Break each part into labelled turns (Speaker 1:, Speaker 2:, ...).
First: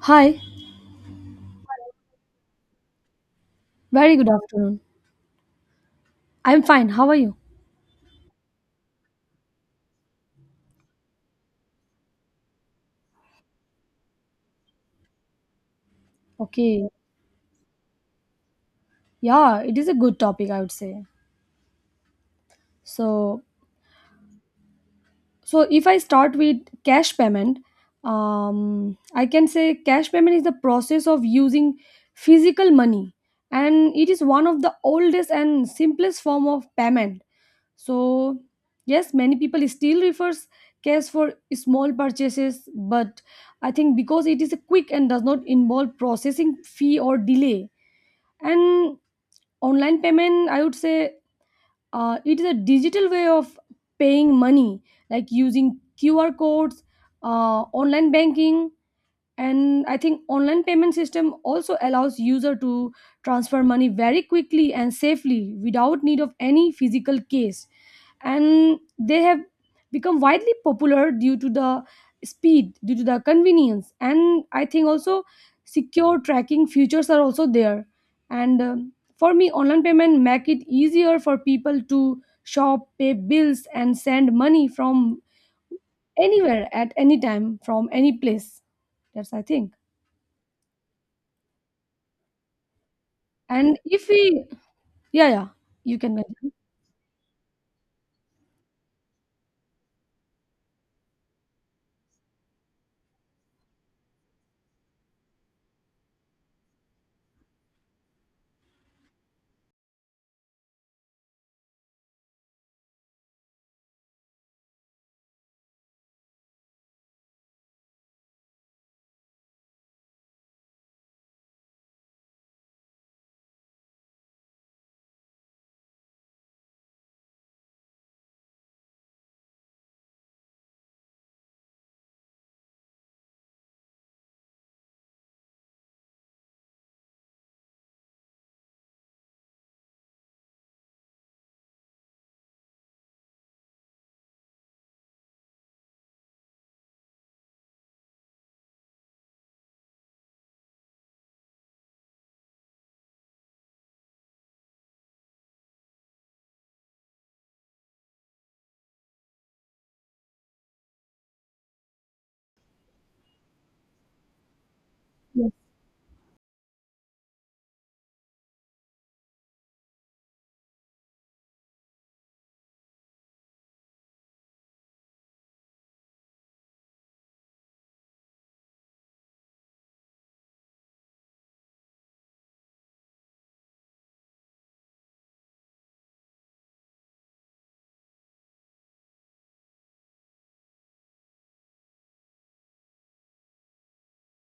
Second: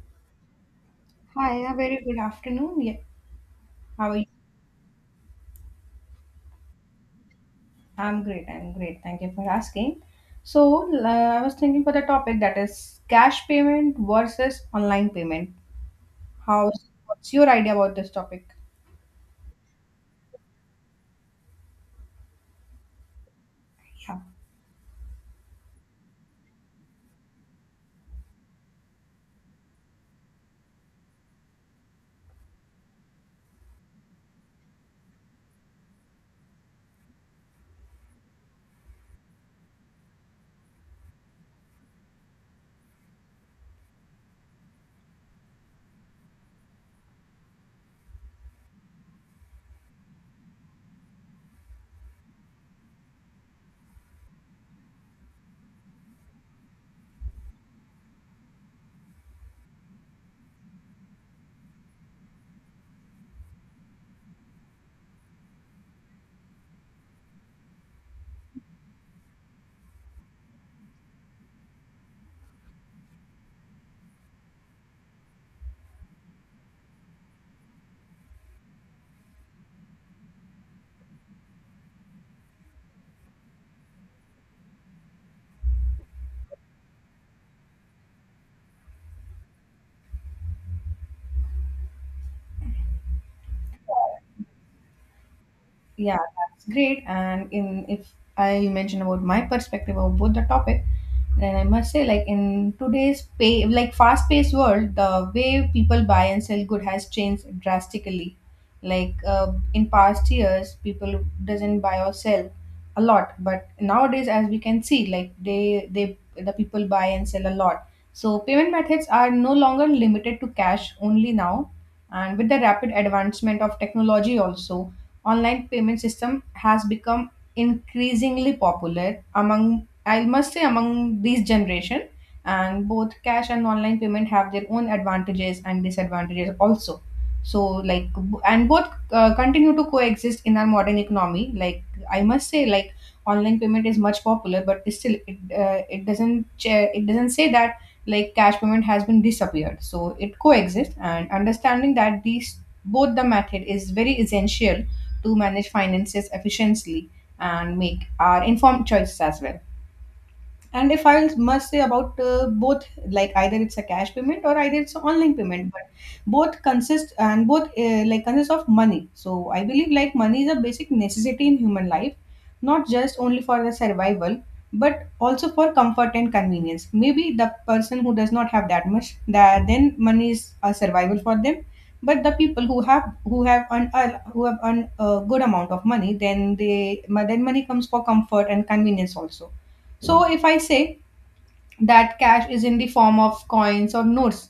Speaker 1: Hi,
Speaker 2: Hi, a very good afternoon. Yeah, how
Speaker 1: very
Speaker 2: are you?
Speaker 1: good afternoon. I'm fine. How are you?
Speaker 2: I'm great. I'm great. Thank you for asking. So, I was thinking for the topic that is cash payment versus online payment. How,
Speaker 1: Okay.
Speaker 2: what's your idea about this topic?
Speaker 1: Yeah, it is a good topic, I would say. So,
Speaker 2: Yeah.
Speaker 1: so, if I start with cash payment, I can say cash payment is the process of using physical money, and it is one of the oldest and simplest form of payment. So, yes, many people still refers cash for small purchases, but I think because it is quick and does not involve processing fee or delay. And online payment I would say it is a digital way of paying money, like using QR codes, online banking. And I think online payment system also allows user to transfer money very quickly and safely without need of any physical case, and they have become widely popular due to the speed, due to the convenience, and I think also secure tracking features are also there. And for me online payment make it easier for people to shop, pay bills and send money from anywhere at any time from any place. That's I think. And if we, yeah, yeah, you can
Speaker 2: Yeah,
Speaker 1: continue.
Speaker 2: that's great. And in if I mention about my perspective of both the topic, then I must say like in today's pay like fast paced world, the way people buy and sell good has changed drastically. Like in past years, people doesn't buy or sell a lot, but nowadays, as we can see, like the people buy and sell a lot. So payment methods are no longer limited to cash only now, and with the rapid advancement of technology also online payment system has become increasingly popular among I must say among this generation, and both cash and online payment have their own advantages and disadvantages also. So like b- and both continue to coexist in our modern economy. Like I must say like online payment is much popular, but it's still it doesn't say that like cash payment has been disappeared, so it coexists, and understanding that these both the method is very essential to manage finances efficiently and make our informed choices as well. And if I must say about both, like either it's a cash payment or either it's an online
Speaker 1: Yes,
Speaker 2: payment, but both consist and both consist of money. So I believe like money is a basic necessity in human life, not just only for the survival, but also for comfort and convenience. Maybe the person who does not have that much, that then money is a survival for them. But the people who have earned a good amount of money, then they then money comes for comfort and convenience also. So if I say that cash is in the form of coins or notes,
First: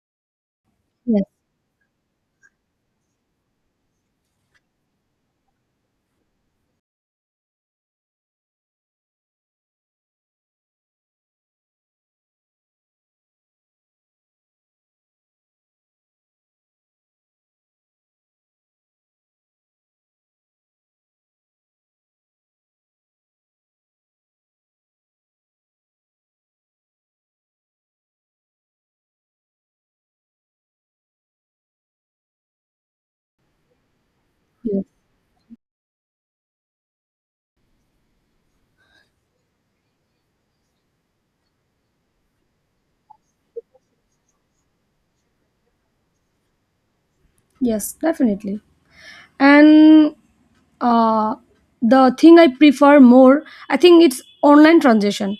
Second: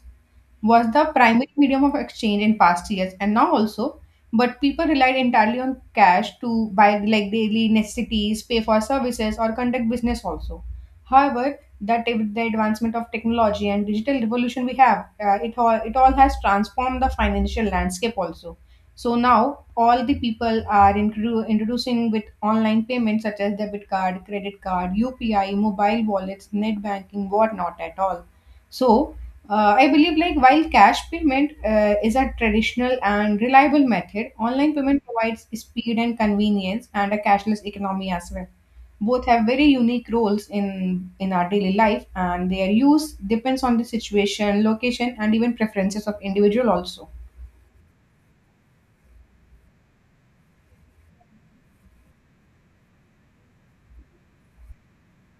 Speaker 2: was the
Speaker 1: yes,
Speaker 2: primary medium of exchange in past years and now also, but people relied entirely on cash to buy like daily necessities, pay for services or conduct business also. However that with the advancement of technology and digital revolution, we have it all has transformed the financial landscape also. So now all the people are introducing with online payments such as debit card, credit card, UPI, mobile wallets, net banking, whatnot at all. So I believe like while cash payment is a traditional and reliable method, online
Speaker 1: yes,
Speaker 2: payment provides speed and convenience and a cashless economy as well. Both have very unique roles in our daily life, and their use depends on the situation, location and even preferences of individual also.
Speaker 1: yes, definitely. And uh, the thing I prefer more, I think it's online transaction.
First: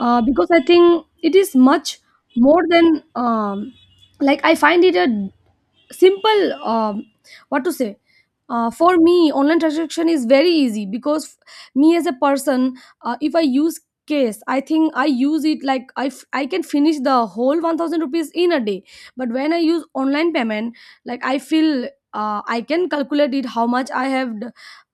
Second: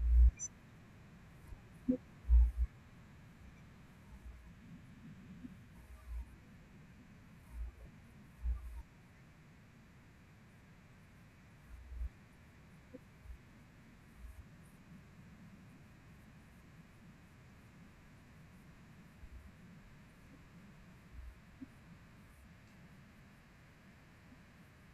Speaker 1: Because I think it is much more than like I find it a simple. What to say. For me, online transaction is very easy because me as a person, if I use case, I think I use it like I, I can finish the whole ₹1,000 in a day. But when I use online payment, like I feel I can calculate it how much I have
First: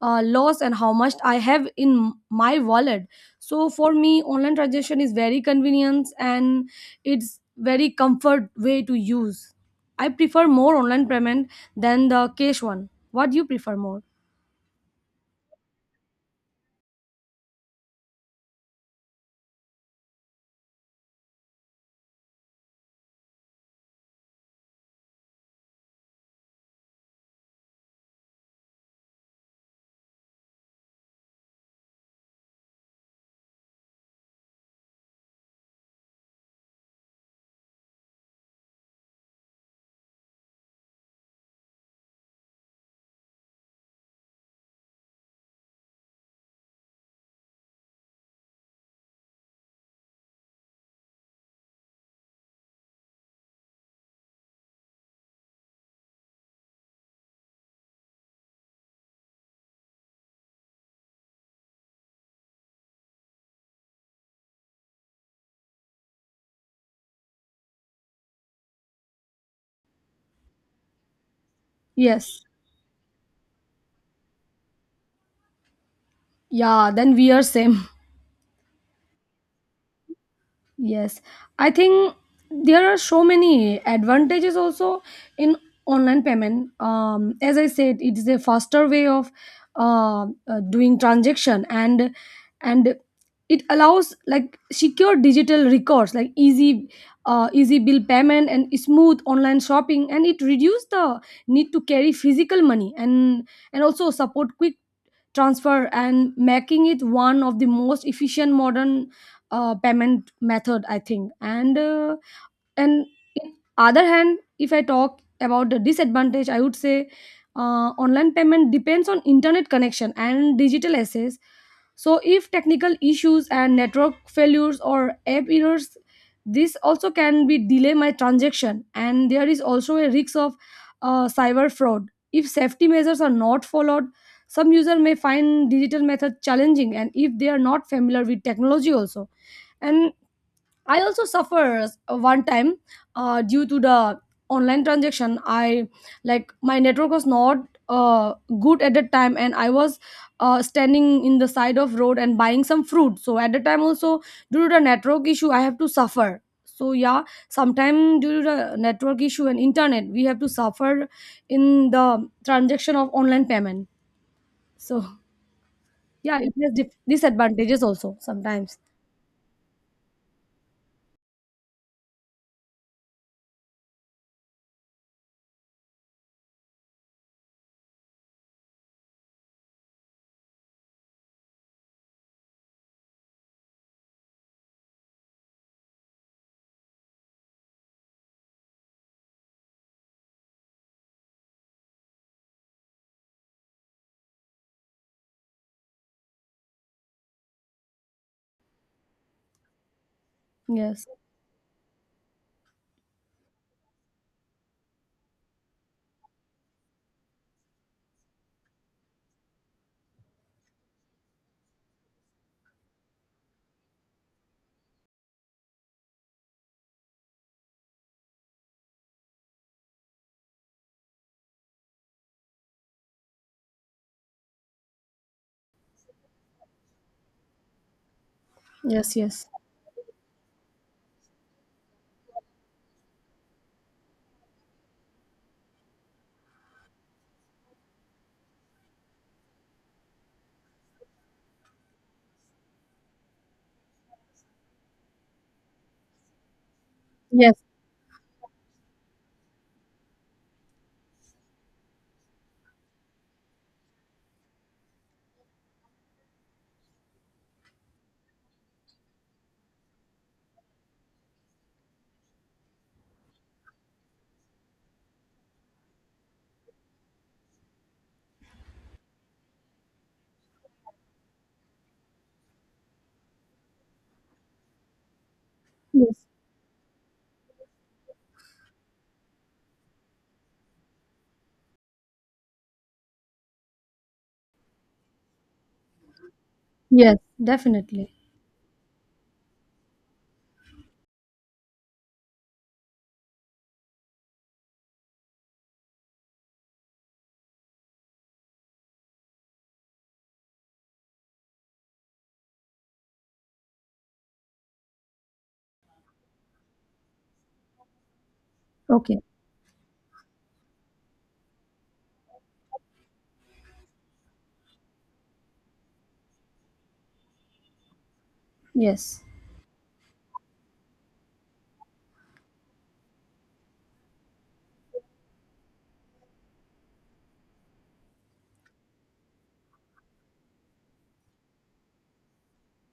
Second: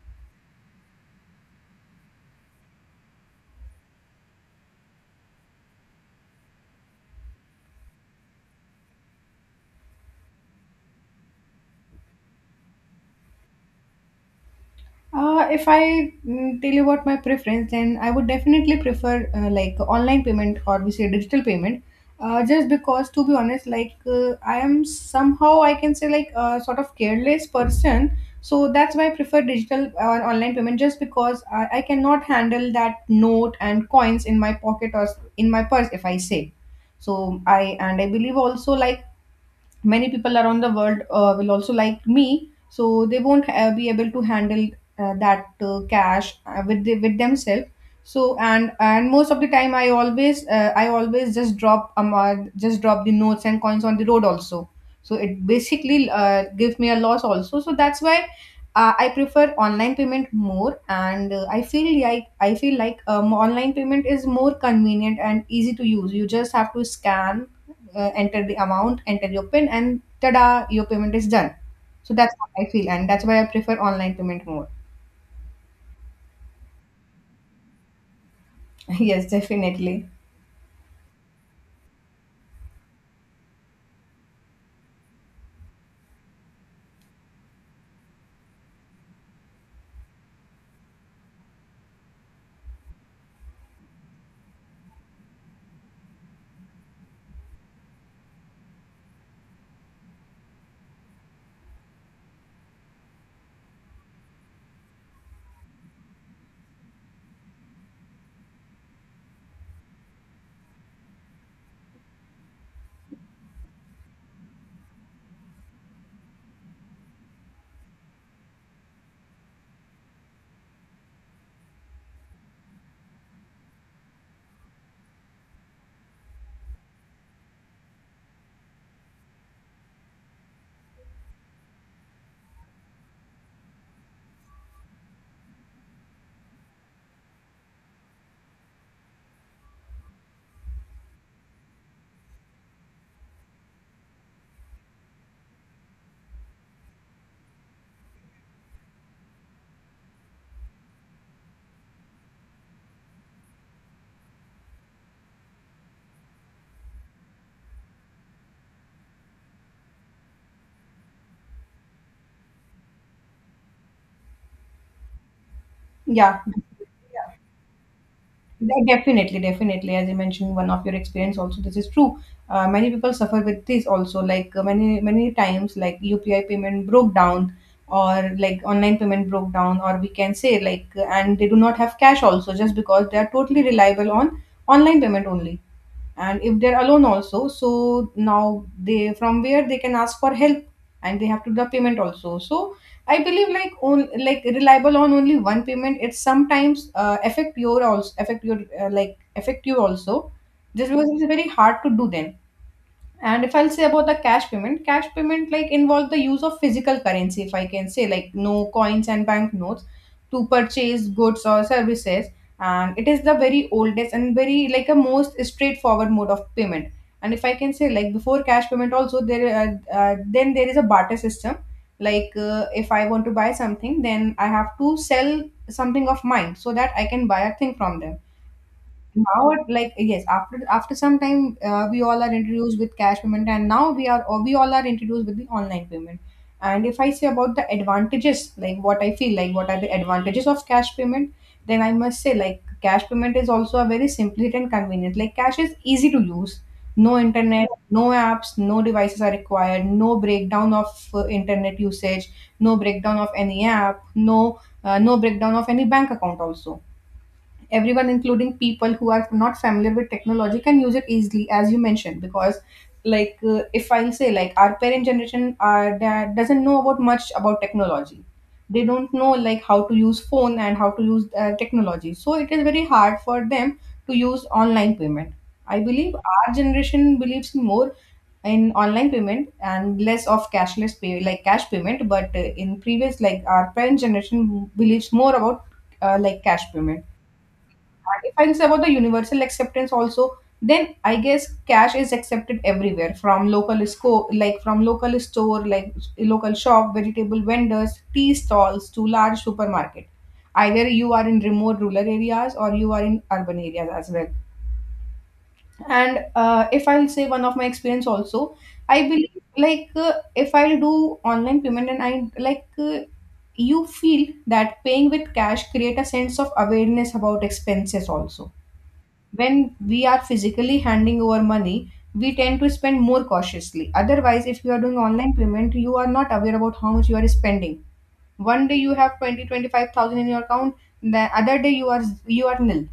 Speaker 1: loss and how much I have in my wallet. So for me, online transaction is very convenient and it's very comfort way to use. I prefer more online payment than the cash one. What do you prefer more?
Speaker 2: If I tell you about my preference, then I would definitely prefer like online payment or we say digital payment. Just because, to be honest, like I am somehow I can say like a sort of careless person. So that's why I prefer digital or online payment, just because I cannot handle that note and coins in my pocket or in my purse if I say. So I and I believe also like many people around the world will also like me, so they won't be able to handle that cash with with themselves. So and most of the time I always I always just drop the notes and coins on the road also. So it basically gives me a loss also, so that's why I prefer online payment more, and I feel like online payment is more convenient and easy to use. You just have to scan, enter the amount, enter your PIN, and tada, your payment is done. So that's
Speaker 1: Yes.
Speaker 2: what I feel, and that's why I prefer online payment more.
Speaker 1: Yeah, then we are same.
Speaker 2: Yes, definitely.
Speaker 1: Yes, I think there are so many advantages also in online payment. As I said, it is a faster way of doing transaction, and and it allows like secure digital records, like easy easy bill payment and smooth online shopping, and it reduces the need to carry physical money, and also support quick transfer, and making it one of the most efficient modern payment method I think. And and in other hand, if I talk about the disadvantage I would say online payment depends on internet connection and digital assets, so if technical issues and network failures or app errors, this also can be delay my transaction. And there is also a risk of cyber fraud if safety measures are not followed. Some user may find digital method challenging, and if they are not familiar with technology also. And I also suffer one time due to the online transaction. I like my network was not uh, good at that time, and I was standing in the side of road and buying some fruit, so at the time also, due to the network issue I have to suffer. So yeah, sometime due to the network issue and internet we have to suffer in the transaction of online payment. So yeah,
Speaker 2: Yeah.
Speaker 1: it has disadvantages also sometimes.
Speaker 2: Yeah, definitely, definitely. As you mentioned, one of your experience also, this is true. Many people suffer with this also. Like many many times, like UPI payment broke down, or like online payment broke down, or we can say like, and they do not have cash also, just because they are totally reliable on online payment only. And if they're alone also, so now they from where they can ask for help, and they have to do the payment also. So I believe like on like reliable on only one payment, it sometimes affect your affect you also, just
Speaker 1: Yes,
Speaker 2: because it's very hard to do then. And if I'll say about the cash payment like involve the use of physical currency, if I can say, like no coins and banknotes to purchase goods or services. And it is the very oldest and very like a most straightforward mode of payment. And if I can say, like before cash payment, also there then there is a barter system. Like if I want to buy something, then I have to sell something of mine so that I can buy a thing from them
Speaker 1: yes, yes,
Speaker 2: now. It like yes after some time, we all are introduced with cash payment, and now we all are introduced with the online payment. And if I say about the advantages, like what I feel, like what are the advantages of cash payment, then I must say like cash payment is also a very simple and convenient. Like cash is easy to use, no
Speaker 1: yes.
Speaker 2: internet, no apps, no devices are required, no breakdown of internet usage, no breakdown of any app, no breakdown of any bank account also. Everyone including people who are not familiar with technology can use it easily, as you mentioned, because like if I say like our parent generation are that doesn't know about much about technology, they don't know like how to use phone and how to use technology, so it is very hard for them to use online payment. I believe
Speaker 1: Yes.
Speaker 2: our generation believes more in online payment and less of cash payment, but in previous like our parent generation believes more about like cash payment.
Speaker 1: Yes, definitely.
Speaker 2: And if I say about the universal acceptance also, then I guess cash is accepted everywhere from like from local store, like local shop, vegetable vendors, tea stalls to large supermarket. Either you are in remote rural areas or you are in urban areas as well. And if I'll say one of my experience also, I
Speaker 1: Okay.
Speaker 2: believe like if I'll do online payment and I like you feel that paying with cash create a sense of awareness about expenses also.
Speaker 1: Yes.
Speaker 2: When we are physically handing over money, we tend to spend more cautiously. Otherwise, if you are doing online payment, you are not aware about how much you are spending. One day you have 20, 25,000 in your account, the other day you are nil.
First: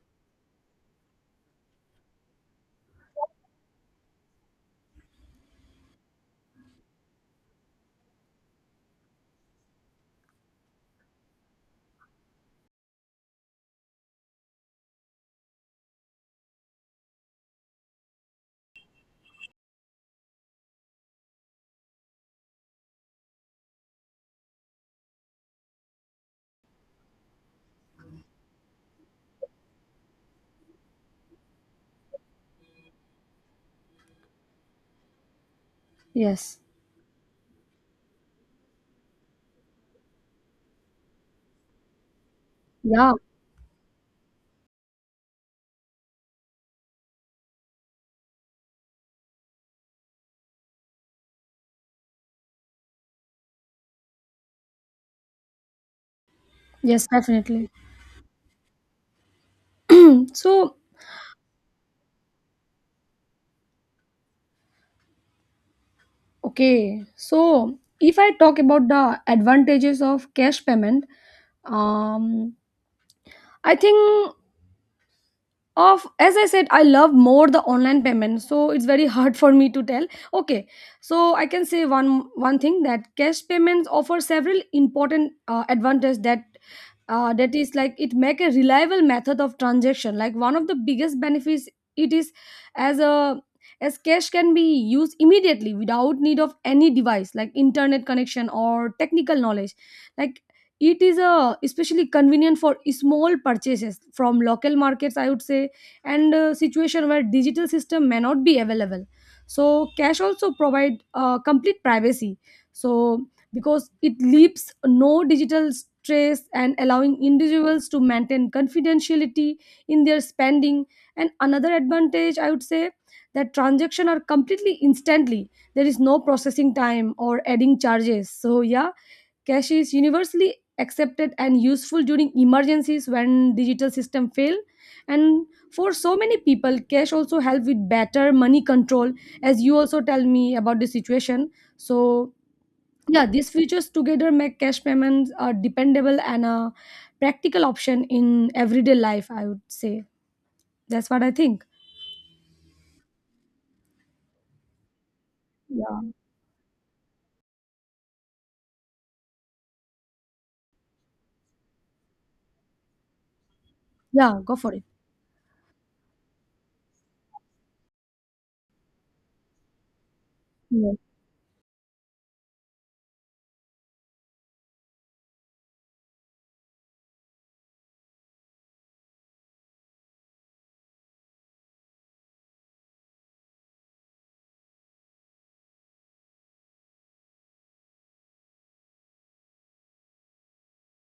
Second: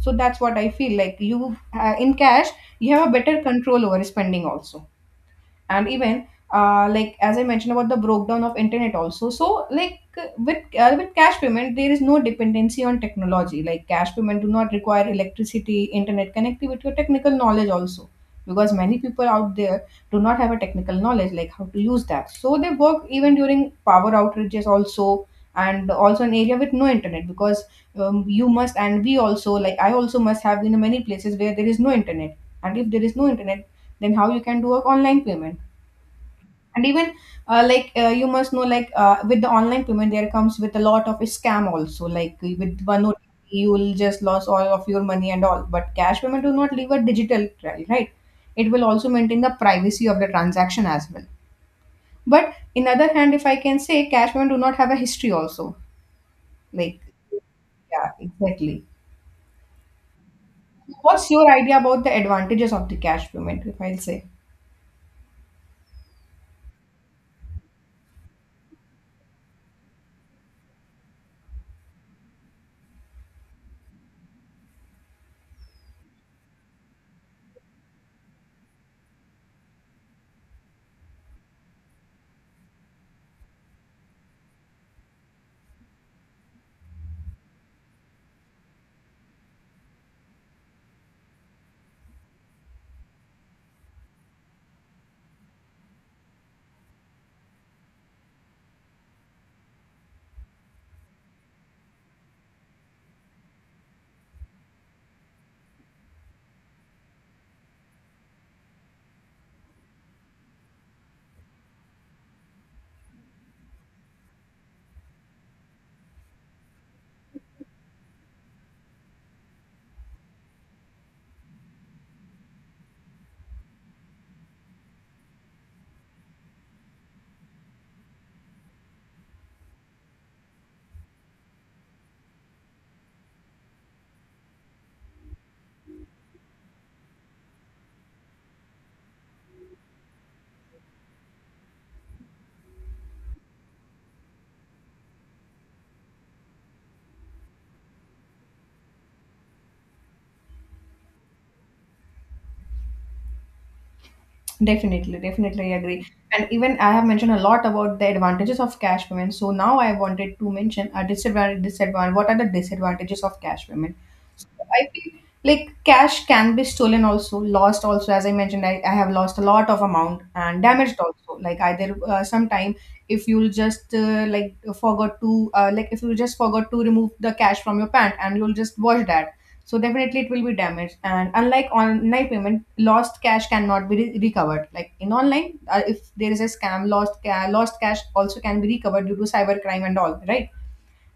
Speaker 2: So that's what I feel like. You In cash, you have a better control over spending also. And even like as I mentioned about the breakdown of internet also, so like with cash payment there is no dependency on technology. Like cash payment do not require electricity, internet connectivity or technical knowledge also, because many people out there do not have a technical knowledge like how to use that, so they work even during power outages also, and also an area with no internet. Because you must and we also like I also must have been in many places where there is no internet, and if there is no internet, then how you can do a online payment?
Speaker 1: Yes.
Speaker 2: And even you must know like with the online payment there comes with a lot of scam also, like with one
Speaker 1: Yeah.
Speaker 2: OTP, you will just lose all of your money and all, but cash payment do not leave a digital trail, right? It will also maintain the privacy of the transaction as well. But in other hand, if I can say, cash payment do not have a history also. Like
Speaker 1: Yes, definitely.
Speaker 2: yeah, exactly.
Speaker 1: Mm. So,
Speaker 2: What's your idea about the advantages of the cash payment if I'll say?
Speaker 1: okay. So, if I talk about the advantages of cash payment, um, I think of, as I said, I love more the online payment, so it's very hard for me to tell. Okay, so I can say one thing that cash payments offer several important advantages, that is like it make a reliable method of transaction, like one of the biggest benefits it is, as a as cash can be used immediately without need of any device like internet connection or technical knowledge. Like, it is a especially convenient for small purchases from local markets I would say, and situation where digital system may not be available. So cash also provide complete privacy, so because it leaves no digital stress and allowing individuals to maintain confidentiality in their spending. And another advantage I would say, that transaction are completely instantly, there is no processing time or adding charges, so yeah. Cash is universally accepted and useful during emergencies when digital system fail, and for so many people cash also help with better money control, as you also tell me about the situation, so yeah. These features together make cash payments a dependable and a practical option in everyday life I would say. That's what I think.
Speaker 2: Definitely, definitely
Speaker 1: Yeah.
Speaker 2: agree. And even I have mentioned a lot about the advantages of cash payment. So now I wanted to mention a disadvantage. Disadvantage. What are the disadvantages of cash payment?
Speaker 1: Yeah,
Speaker 2: So
Speaker 1: go for it.
Speaker 2: I feel like cash can be stolen also, lost also. As I mentioned, I have lost a lot of amount and
Speaker 1: Yes.
Speaker 2: damaged also. Like either sometime if you'll just forgot to if you just forgot to remove the cash from your pant and you'll just wash that, so definitely it will be damaged. And unlike online payment, lost cash cannot be recovered. Like in online, if there is a scam, lost lost cash also can be recovered due to cyber crime and all, right?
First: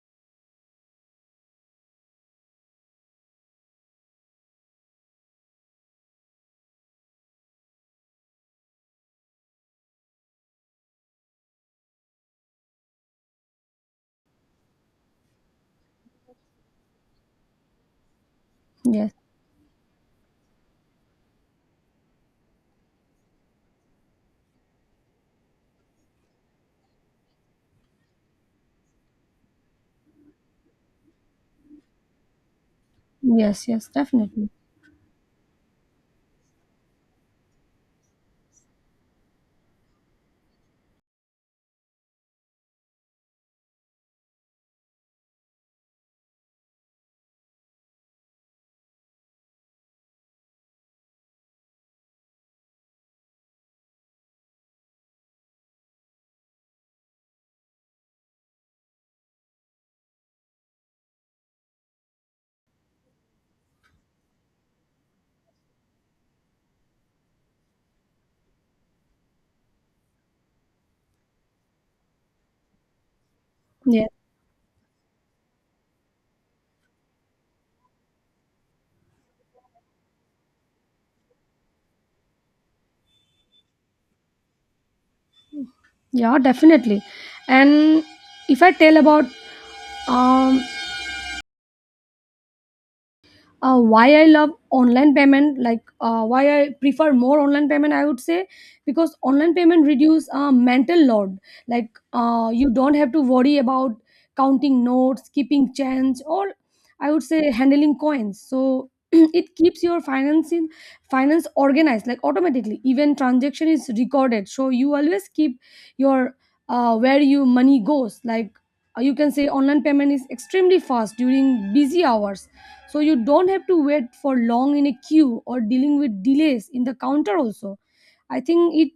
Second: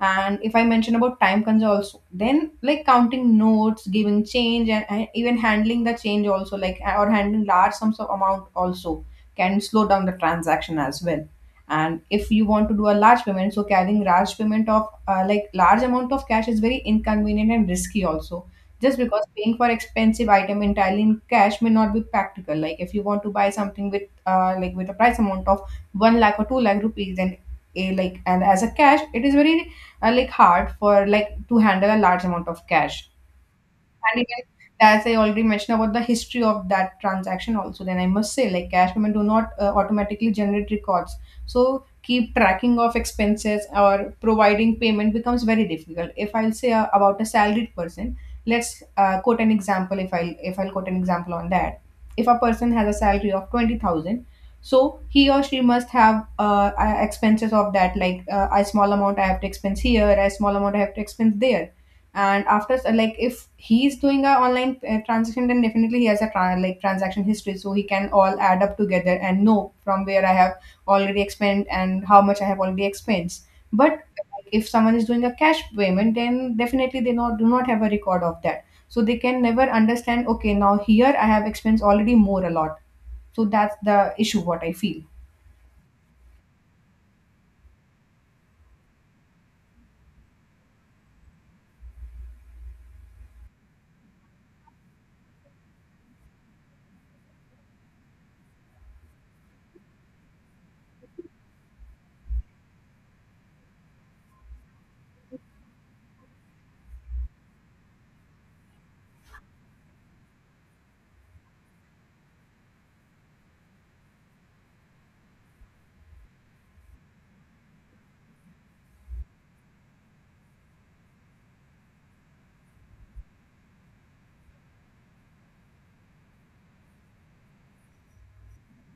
Speaker 2: And if I mention about time cons also, then like counting notes, giving change, and even handling the change also, like or handling large sums of amount also, can slow down the transaction as well. And if you want to do a large payment, so carrying large payment of large amount of cash is very inconvenient and risky also, just
Speaker 1: Yes.
Speaker 2: because paying for expensive item entirely in cash may not be practical. Like if you want to buy something with with a price amount of 1 lakh or 2 lakh rupees, then a, like, and as a cash, it is very hard for like to handle a large amount of cash.
Speaker 1: Yes, yes
Speaker 2: And again,
Speaker 1: definitely.
Speaker 2: as I already mentioned about the history of that transaction also, then I must say like cash payment do not automatically generate records. So keep tracking of expenses or providing payment becomes very difficult. If I'll say about a salaried person, let's quote an example. If I'll quote an example on that, if a person has a salary of 20,000, so he or she must have expenses of that, like, a small amount I have to expense here, a small amount I have to expense there. And after, like, if he's doing a online transaction, then definitely he has a transaction history, so he can all add up together and know from where I have already expended and how much I have already expensed. But
Speaker 1: Yeah.
Speaker 2: like, if someone is doing a cash payment, then definitely they not do not have a record of that, so they can never understand, okay, now here I have expense already more a lot. So that's the issue what I feel.
Speaker 1: Yeah, definitely. And if I tell about um why I love online payment, like why I prefer more online payment I would say, because online payment reduce mental load, like you don't have to worry about counting notes, keeping change, or I would say handling coins, so it keeps your financing finance organized, like automatically, even transaction is recorded so you always keep your where your money goes. Like, you can say online payment is extremely fast during busy hours, so you don't have to wait for long in a queue or dealing with delays in the counter also. I think it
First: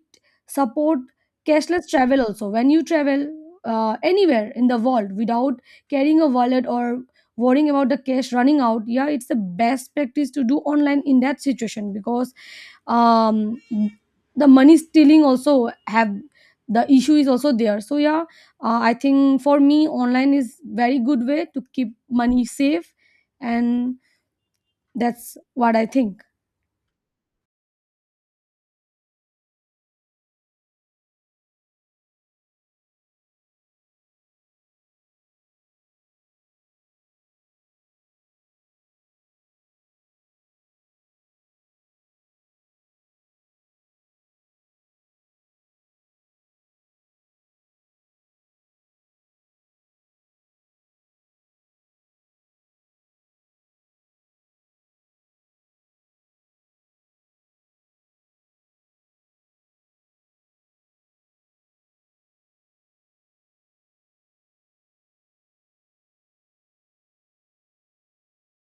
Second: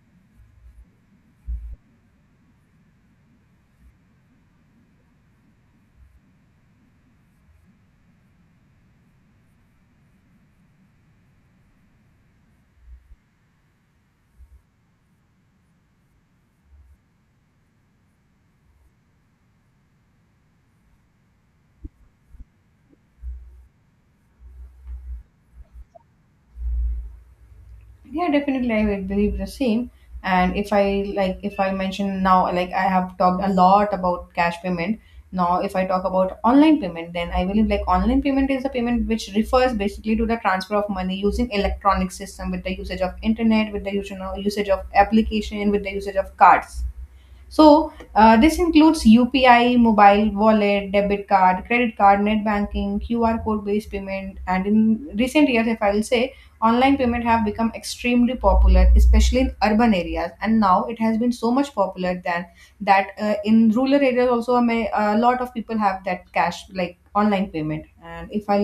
Speaker 1: support cashless travel also when you travel anywhere in the world without carrying a wallet or worrying about the cash running out. Yeah, it's the best practice to do online in that situation, because um the money stealing also have the issue is also there, so yeah. I think for me online is very good way to keep money safe, and that's what I think.
Speaker 2: Yeah, definitely, I would believe the same. And if I like, if I mention now, like I have talked a lot about cash payment. Now, if I talk about online payment, then I believe like online payment is a payment which refers basically to the transfer of money using electronic system with the usage of internet, with the usage of application, with the usage of cards. So, this includes UPI, mobile wallet, debit card, credit card, net banking, QR code based payment. And in recent years, if I will say, online payment have become extremely popular, especially in urban areas. And now it has been so much popular than that, in rural areas also, a lot of people have that cash like online payment. And if I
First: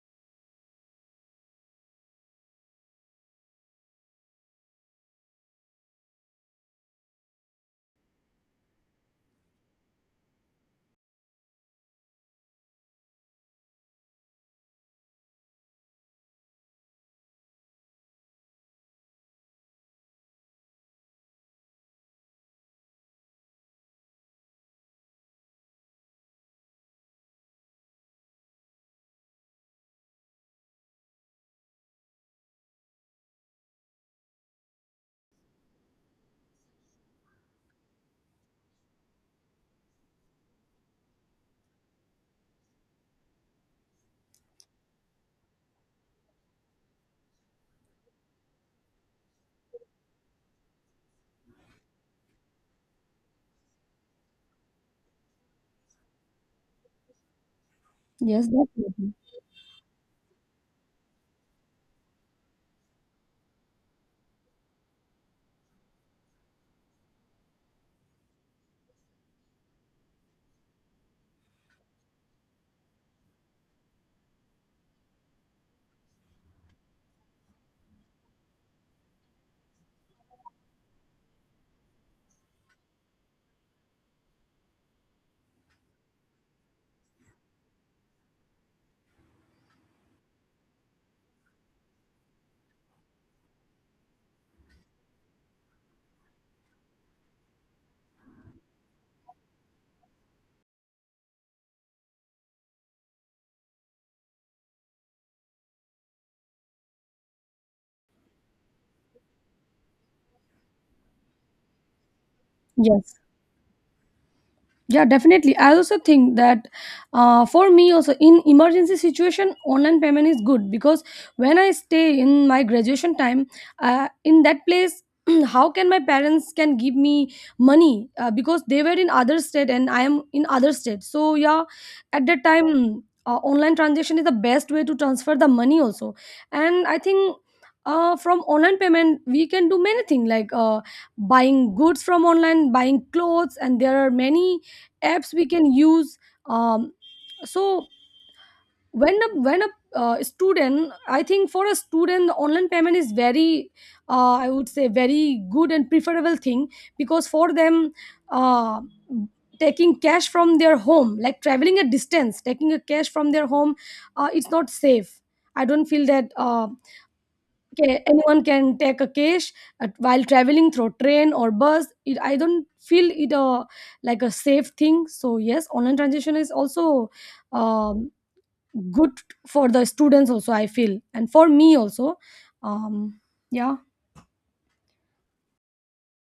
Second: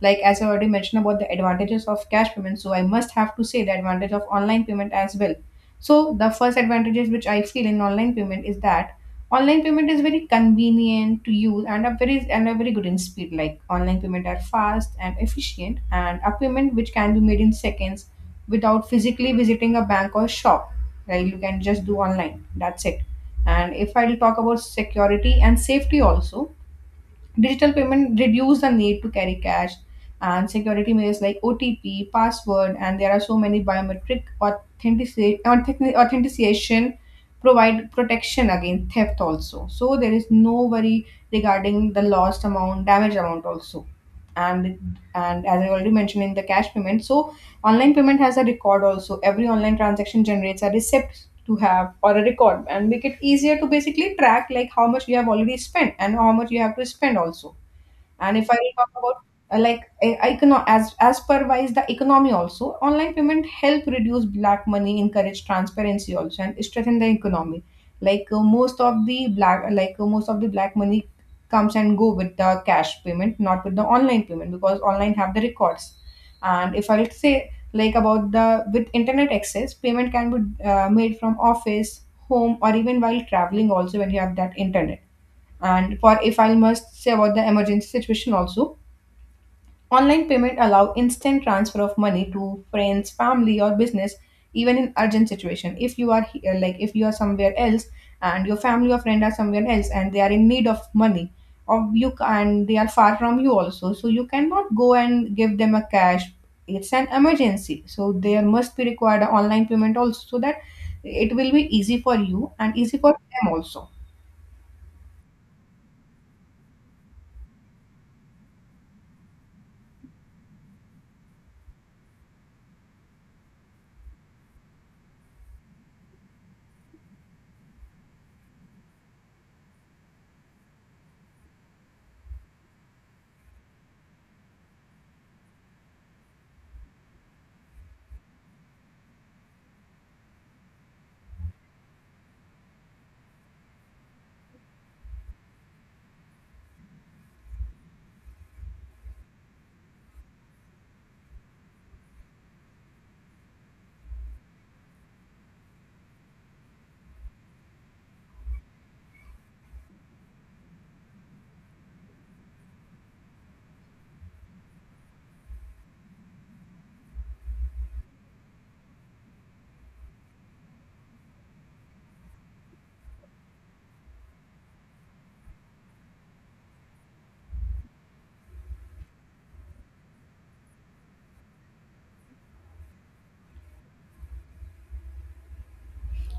Speaker 2: like, as I already mentioned about the advantages of cash payment, so I must have to say the advantage of online payment as well. So the first advantages which I feel in online payment is that online payment is very convenient to use and a very good in speed. Like online payment are fast and efficient, and a payment which can be made in seconds without physically visiting a bank or shop. Right? You can just do online. That's it. And if I'll talk about security and safety also, digital payment reduce the need to carry cash, and security measures like OTP, password, and there are so many biometric authentication provide protection against theft also. So there is no worry regarding the lost amount, damage amount also. And as I already mentioned in the cash payment, so online payment has a record also. Every online transaction generates a receipt to have or a record and make it easier to basically track like how much you have already spent and how much you have to spend also. And
Speaker 1: Yes,
Speaker 2: if I will talk
Speaker 1: definitely.
Speaker 2: about as per wise the economy also, online payment help reduce black money, encourage transparency also, and strengthen the economy. Like, most of the black, like, most of the black money comes and go with the cash payment, not with the online payment, because online have the records. And if I will say like about the with internet access, payment can be made from office, home, or even while traveling also, when you have that internet. And for if I must say about the emergency situation also, online payment allow instant transfer of money to friends, family, or business, even in urgent situation. If you are here, like if you are somewhere else, and your family or friend are somewhere else, and they are in need of money, or you ca- and they are far from you also, so you cannot go and give them a cash. It's an emergency, so there must be required a online payment also, so that it will be easy for you and easy for
Speaker 1: Yes.
Speaker 2: them also.
Speaker 1: Yeah, definitely, I also think that for me also, in emergency situation online payment is good, because when I stay in my graduation time in that place, how can my parents can give me money, because they were in other state and I am in other state, so yeah, at that time online transaction is the best way to transfer the money also. And I think from online payment we can do many things, like buying goods from online, buying clothes, and there are many apps we can use. um, so when a student, I think for a student the online payment is very I would say very good and preferable thing, because for them uh, taking cash from their home, like traveling a distance, taking a cash from their home, it's not safe. I don't feel that okay, anyone can take a cash while traveling through train or bus. It, I don't feel it a like a safe thing. So yes, online transaction is also um, good for the students. Also, I feel, and for me also. Um, yeah.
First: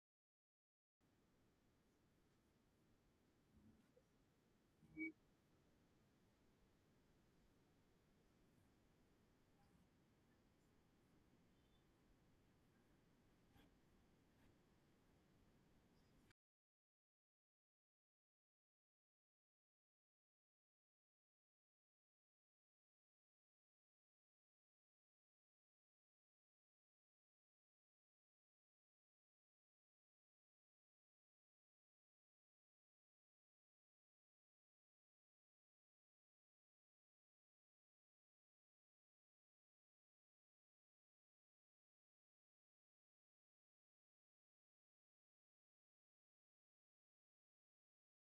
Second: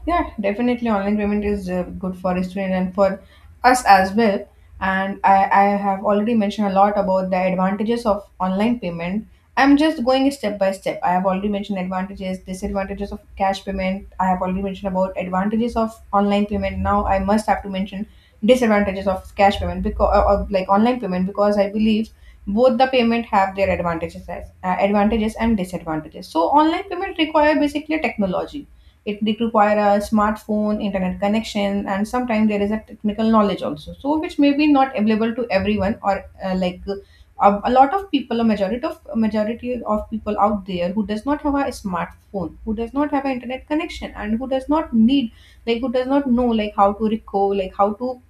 Speaker 2: Yeah, definitely online payment is good for a student and for us as well. And I have already mentioned a lot about the advantages of online payment. I'm just going step by step. I have already mentioned advantages, disadvantages of cash payment. I have already mentioned about advantages of online payment. Now I must have to mention disadvantages of cash payment because or online payment, because I believe both the payment have their advantages as advantages and disadvantages. So online payment require basically technology. It did require a smartphone, internet connection, and sometimes there is a technical knowledge also. So which may be not available to everyone, or a lot of people, a majority of people out there who does not have a smartphone, who does not have an internet connection, and who does not need, like who does not know like how to record, like how to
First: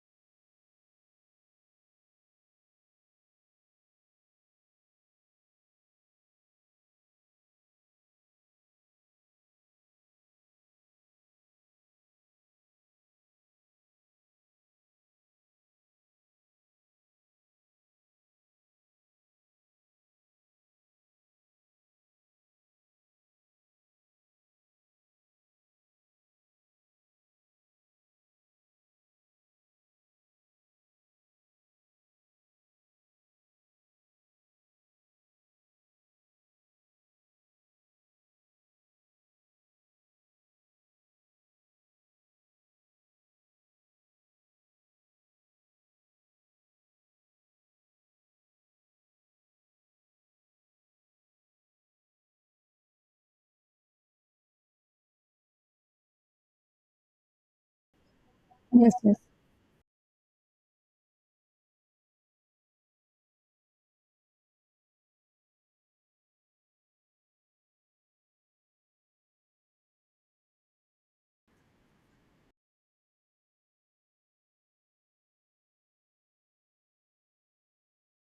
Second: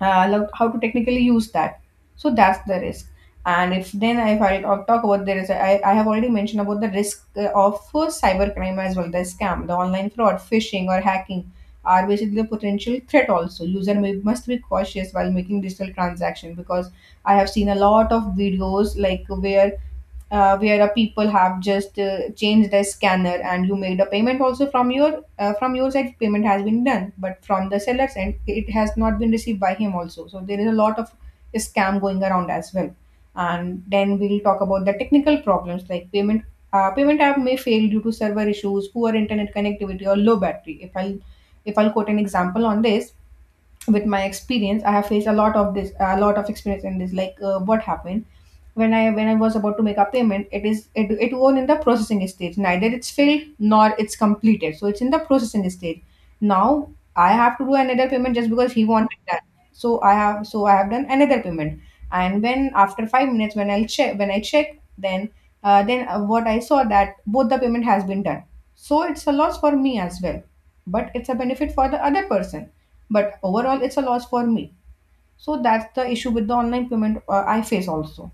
Speaker 2: how to technically use that. So that's the risk. And if then if I'll talk about, there is, I have already mentioned about the risk of cybercrime as well, the scam, the online fraud, phishing or hacking are basically a potential threat also. User may, must be cautious while making digital transaction, because I have seen a lot of videos like where, where a people have just changed their scanner, and you made a payment also from your, from your side, payment has been done, but from the seller's end it has not been received by him also. So there is a lot of scam going around as well. And then we'll talk about the technical problems, like payment, payment app may fail due to server issues, poor internet connectivity, or low battery. If I'll quote an example on this, with my experience I have faced a lot of this, a lot of experience in this. Like, what happened, when I was about to make a payment, it was in the processing stage, neither it's filled nor it's completed, so it's in the processing stage. Now I have to do another payment just because he
Speaker 1: Yes. Yes.
Speaker 2: wanted that. So I have done another payment. And when after 5 minutes when I check, then, what I saw, that both the payment has been done. So it's a loss for me as well, but it's a benefit for the other person. But overall it's a loss for me. So that's the issue with the online payment I face also.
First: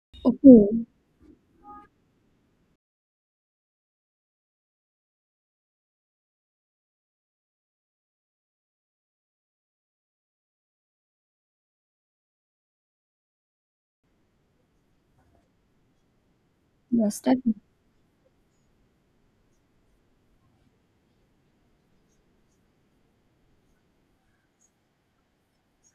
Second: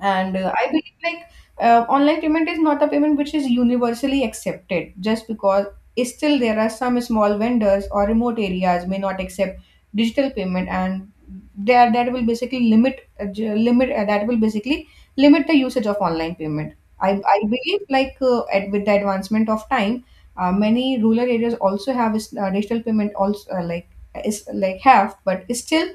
Speaker 2: And I
Speaker 1: Okay.
Speaker 2: believe like, online payment is not a payment which is universally accepted, just because still there are some small vendors or remote areas may not accept digital payment, and there that will basically limit that will basically limit the usage of online payment. I,
Speaker 1: Yes. That.
Speaker 2: I believe like, with the advancement of time, many rural areas also have digital payment also, like is like have, but still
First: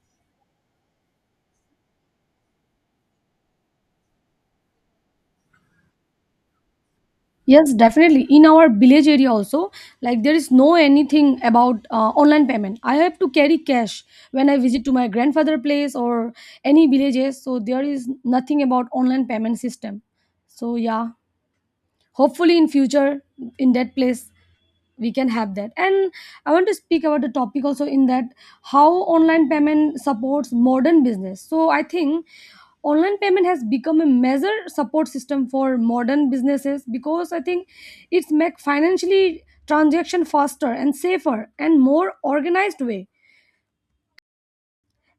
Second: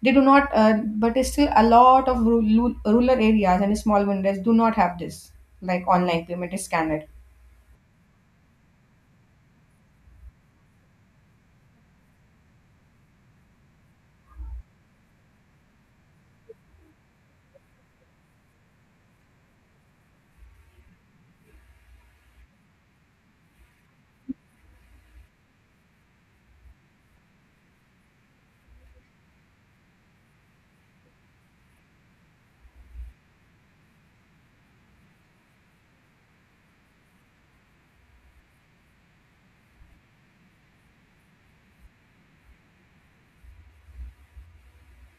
Speaker 2: they do not, but it's still a lot of rural areas and small vendors do not have this, like online payment is scanned.
Speaker 1: Yes, definitely. In our village area also, like there is no anything about online payment. I have to carry cash when I visit to my grandfather place or any villages. So there is nothing about online payment system. So yeah, hopefully in future in that place we can have that. And I want to speak about the topic also, in that how online payment supports modern business. So I think online payment has become a major support system for modern businesses, because I think it's make financially transaction faster and safer and more organized way.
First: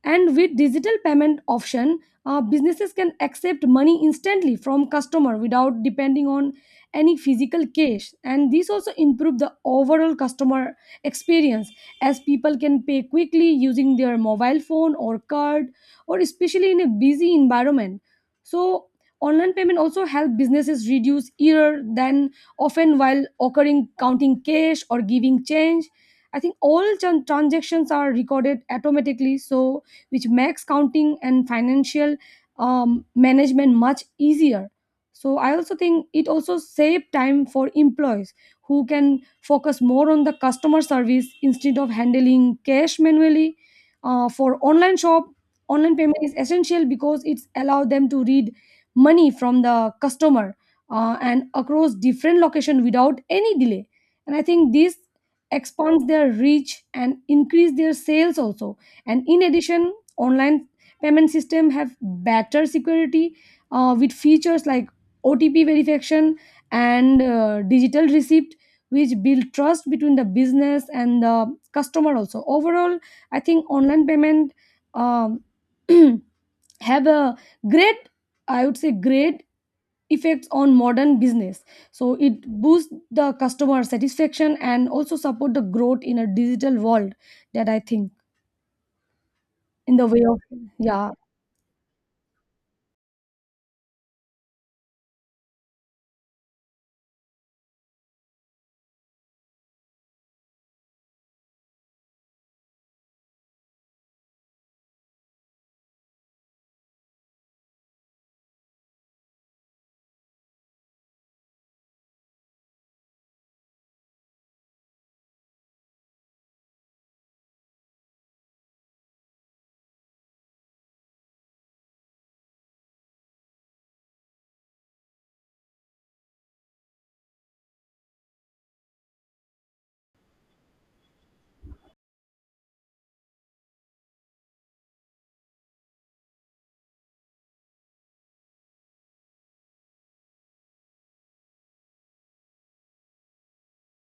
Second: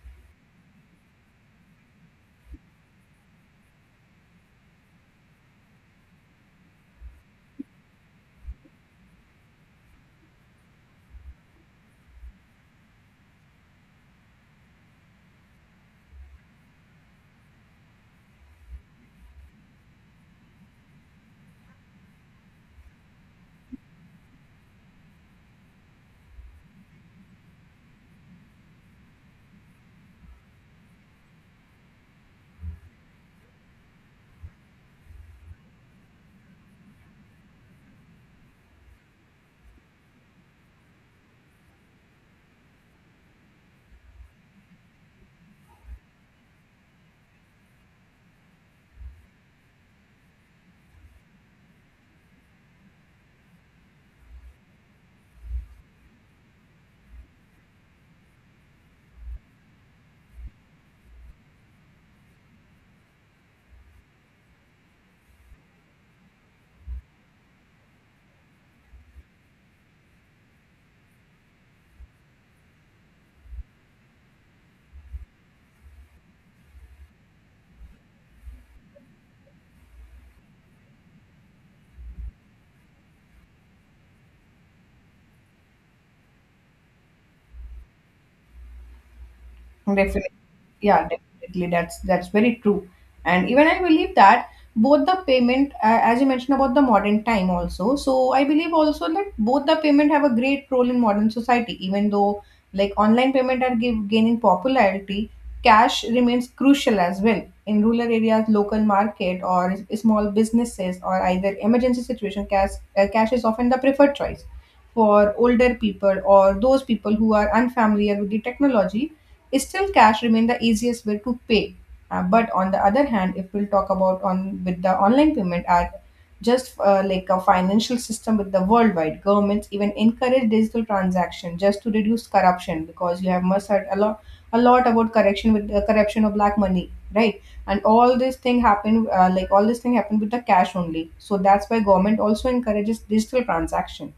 Speaker 1: And with digital payment option, businesses can accept money instantly from customer without depending on any physical cash, and this also improve the overall customer experience, as people can pay quickly using their mobile phone or card, or especially in a busy environment. So online payment also help businesses reduce error than often while occurring counting cash or giving change. I think all transactions are recorded automatically, so which makes counting and financial management much easier. So I also think it also save time for employees who can focus more on the customer service instead of handling cash manually. For online shop, online payment is essential, because it's allow them to read money from the customer and across different location without any delay. And I think this expands their reach and increase their sales also. And in addition, online payment system have better security with features like OTP verification and digital receipt, which build trust between the business and the customer also. Overall I think online payment um, have a great I would say great effects on modern business, so it boosts the customer satisfaction and also support the growth in a digital world, that I think. In the way
Speaker 2: Definitely.
Speaker 1: of,
Speaker 2: Yeah,
Speaker 1: yeah.
Speaker 2: definitely. That's very true. And even I believe that both the payment, as you mentioned about the modern time also, so I believe also that both the payment have a great role in modern society. Even though like online payment are gaining popularity, cash remains crucial as well in rural areas, local market or small businesses or either emergency situation. Cash, cash is often the preferred choice for older people or those people who are unfamiliar with the technology. Still, cash remains the easiest way to pay. But on the other hand, if we'll talk about on with the online payment are just like a financial system with the worldwide governments even encourage digital transaction just to reduce corruption because you have must heard a lot about corruption with the corruption of black money, right? And all this thing happen, like all this thing happened with the cash only, so that's why government also encourages digital transaction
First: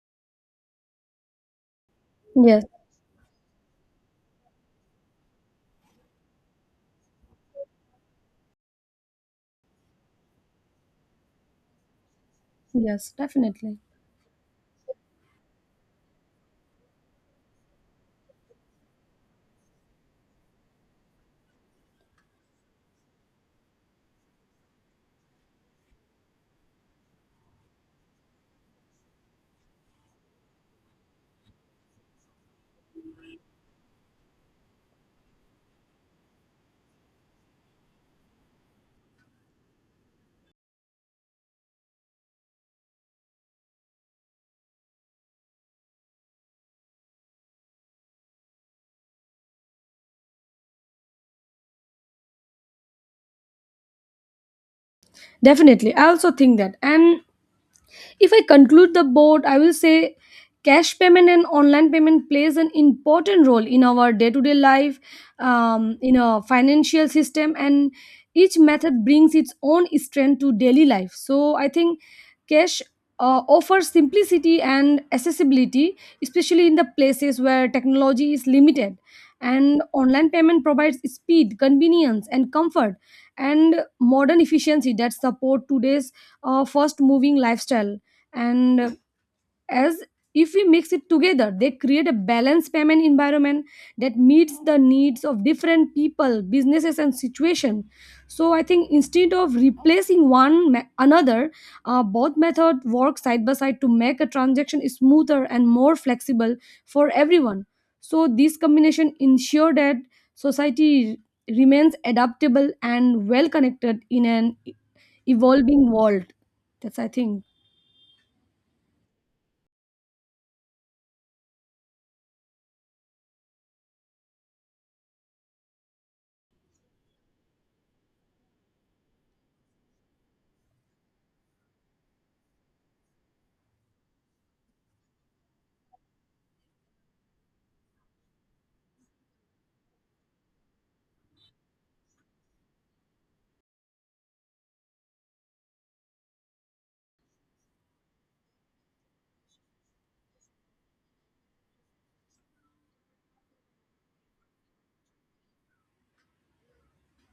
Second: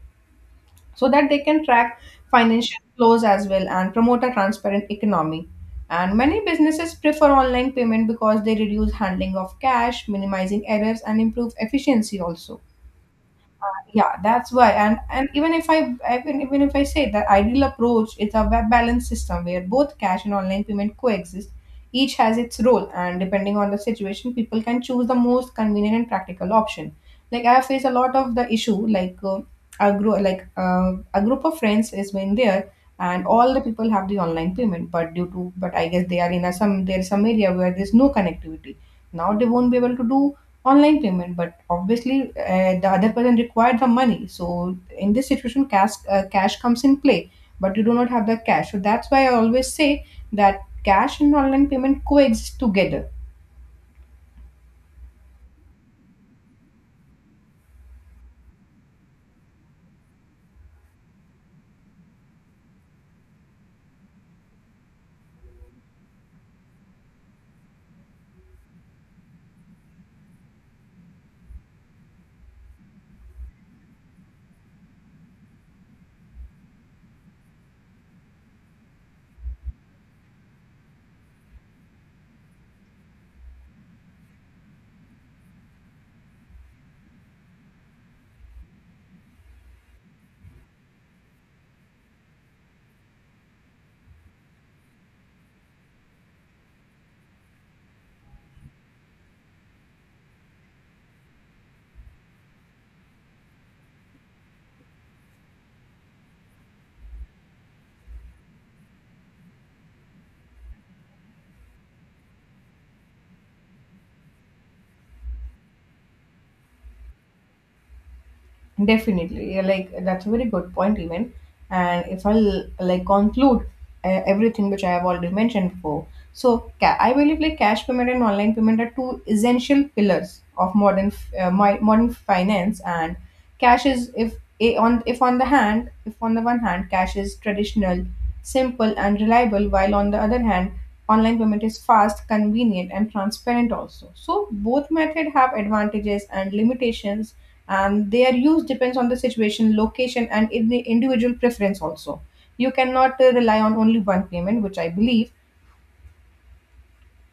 Speaker 2: so that they can track
Speaker 1: Yes.
Speaker 2: financial flows as well and promote a transparent economy. And many businesses prefer online payment because they reduce handling of cash, minimizing errors, and improve efficiency also.
Speaker 1: Yes, definitely.
Speaker 2: Yeah, that's why. And even if even if I say that ideal approach is a web balance system where both cash and online payment coexist, each has its role, and depending on the situation people can choose the most convenient and practical option. Like, I have faced a lot of the issue, like a group of friends is been there and all the people have the online payment, but due to, but I guess they are in a some, there's some area where there's no connectivity. Now they won't be able to do online payment, but obviously the other person required the money, so in this situation cash comes in play. But you do not have the cash, so that's why I always say that cash and online payment coexist together.
Speaker 1: Definitely. I also think that. And if I conclude the board I will say, cash payment and online payment plays an important role in our day-to-day life, in our financial system, and each method brings its own strength to daily life. So I think cash offers simplicity and accessibility, especially in the places where technology is limited, and online payment provides speed, convenience and comfort, and modern efficiency that support today's fast moving lifestyle. And as if we mix it together, they create a balanced payment environment that meets the needs of different people, businesses and situation. So I think instead of replacing one another, both method work side by side to make a transaction smoother and more flexible for everyone. So this combination ensure that society remains adaptable and well connected in an evolving world. That's I think.
Speaker 2: Definitely. Yeah, like that's a very good point even. And if I'll like conclude everything which I have already mentioned before. So I believe like cash payment and online payment are two essential pillars of modern finance. And cash is if a- on if on the hand if on the one hand cash is traditional, simple and reliable, while on the other hand online payment is fast, convenient and transparent also. So both method have advantages and limitations, and their use depends on the situation, location and individual preference also. You cannot rely on only one payment, which I believe.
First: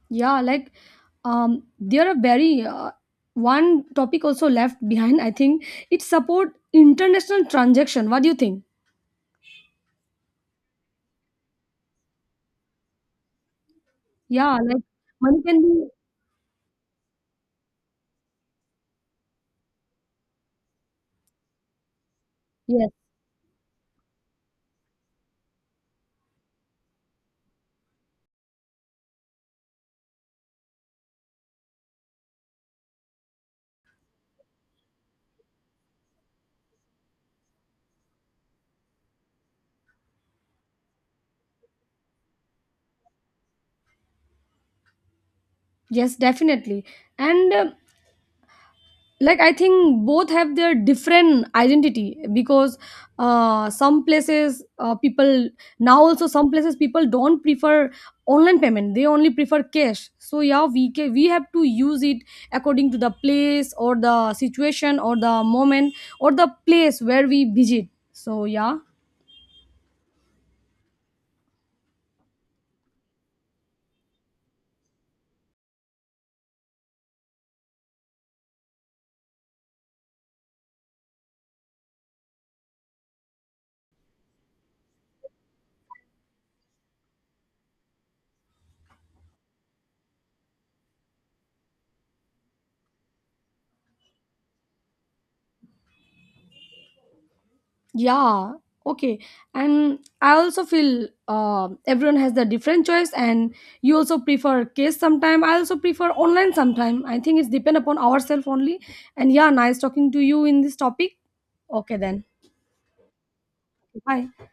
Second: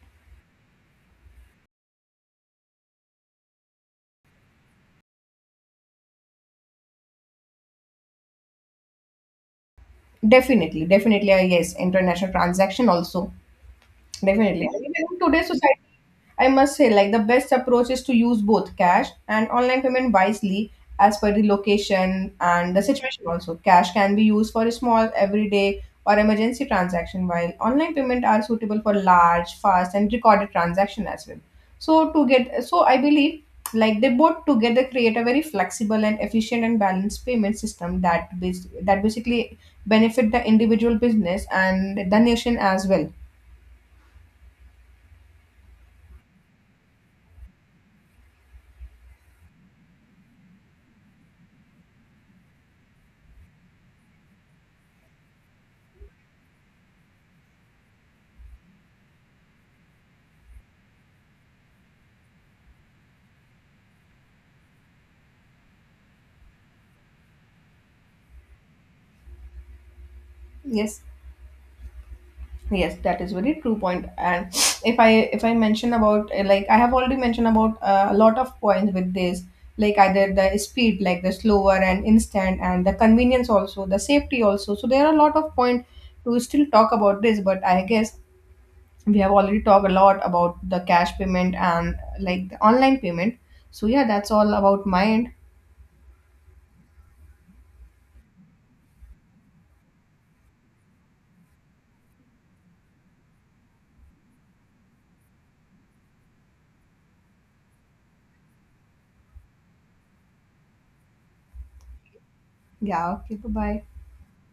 Speaker 1: Yeah, like there are very one topic also left behind I think. It support international transaction, what do you think?
Speaker 2: Definitely, definitely, yes, international transaction also.
Speaker 1: Yeah,
Speaker 2: Definitely. And
Speaker 1: like
Speaker 2: even in
Speaker 1: money
Speaker 2: today's
Speaker 1: can be.
Speaker 2: society, I must say, like, the best approach is to use both cash and online payment wisely as per the location and the
Speaker 1: Yes.
Speaker 2: situation also. Cash can be used for small, everyday, or emergency transaction, while online payment are suitable for large, fast, and recorded transaction as well. So I believe, like, they both together create a very flexible and efficient and balanced payment system that basically benefit the individual business and the nation as well.
Speaker 1: Yes, definitely. And like I think both have their different identity, because some places people, now also some places people don't prefer online payment, they only prefer cash. So yeah, we we have to use it according to the place or the situation or the moment or the place where we visit, so yeah.
Speaker 2: Yes. Yes, that is very true point. And if I mention about like I have already mentioned about a lot of points with this, like either the speed, like the slower and instant, and the convenience also, the safety also. So there are a lot of point to still talk about this, but I guess we have already talked a lot about the cash payment and like the online payment. So yeah, that's all about my end.
Speaker 1: Yeah, okay. And I also feel everyone has the different choice, and you also prefer case sometime, I also prefer online sometime, I think it's depend upon ourselves only. And yeah, nice talking to you in this topic. Okay then,
Speaker 2: Yeah. Okay. Bye bye.
Speaker 1: bye.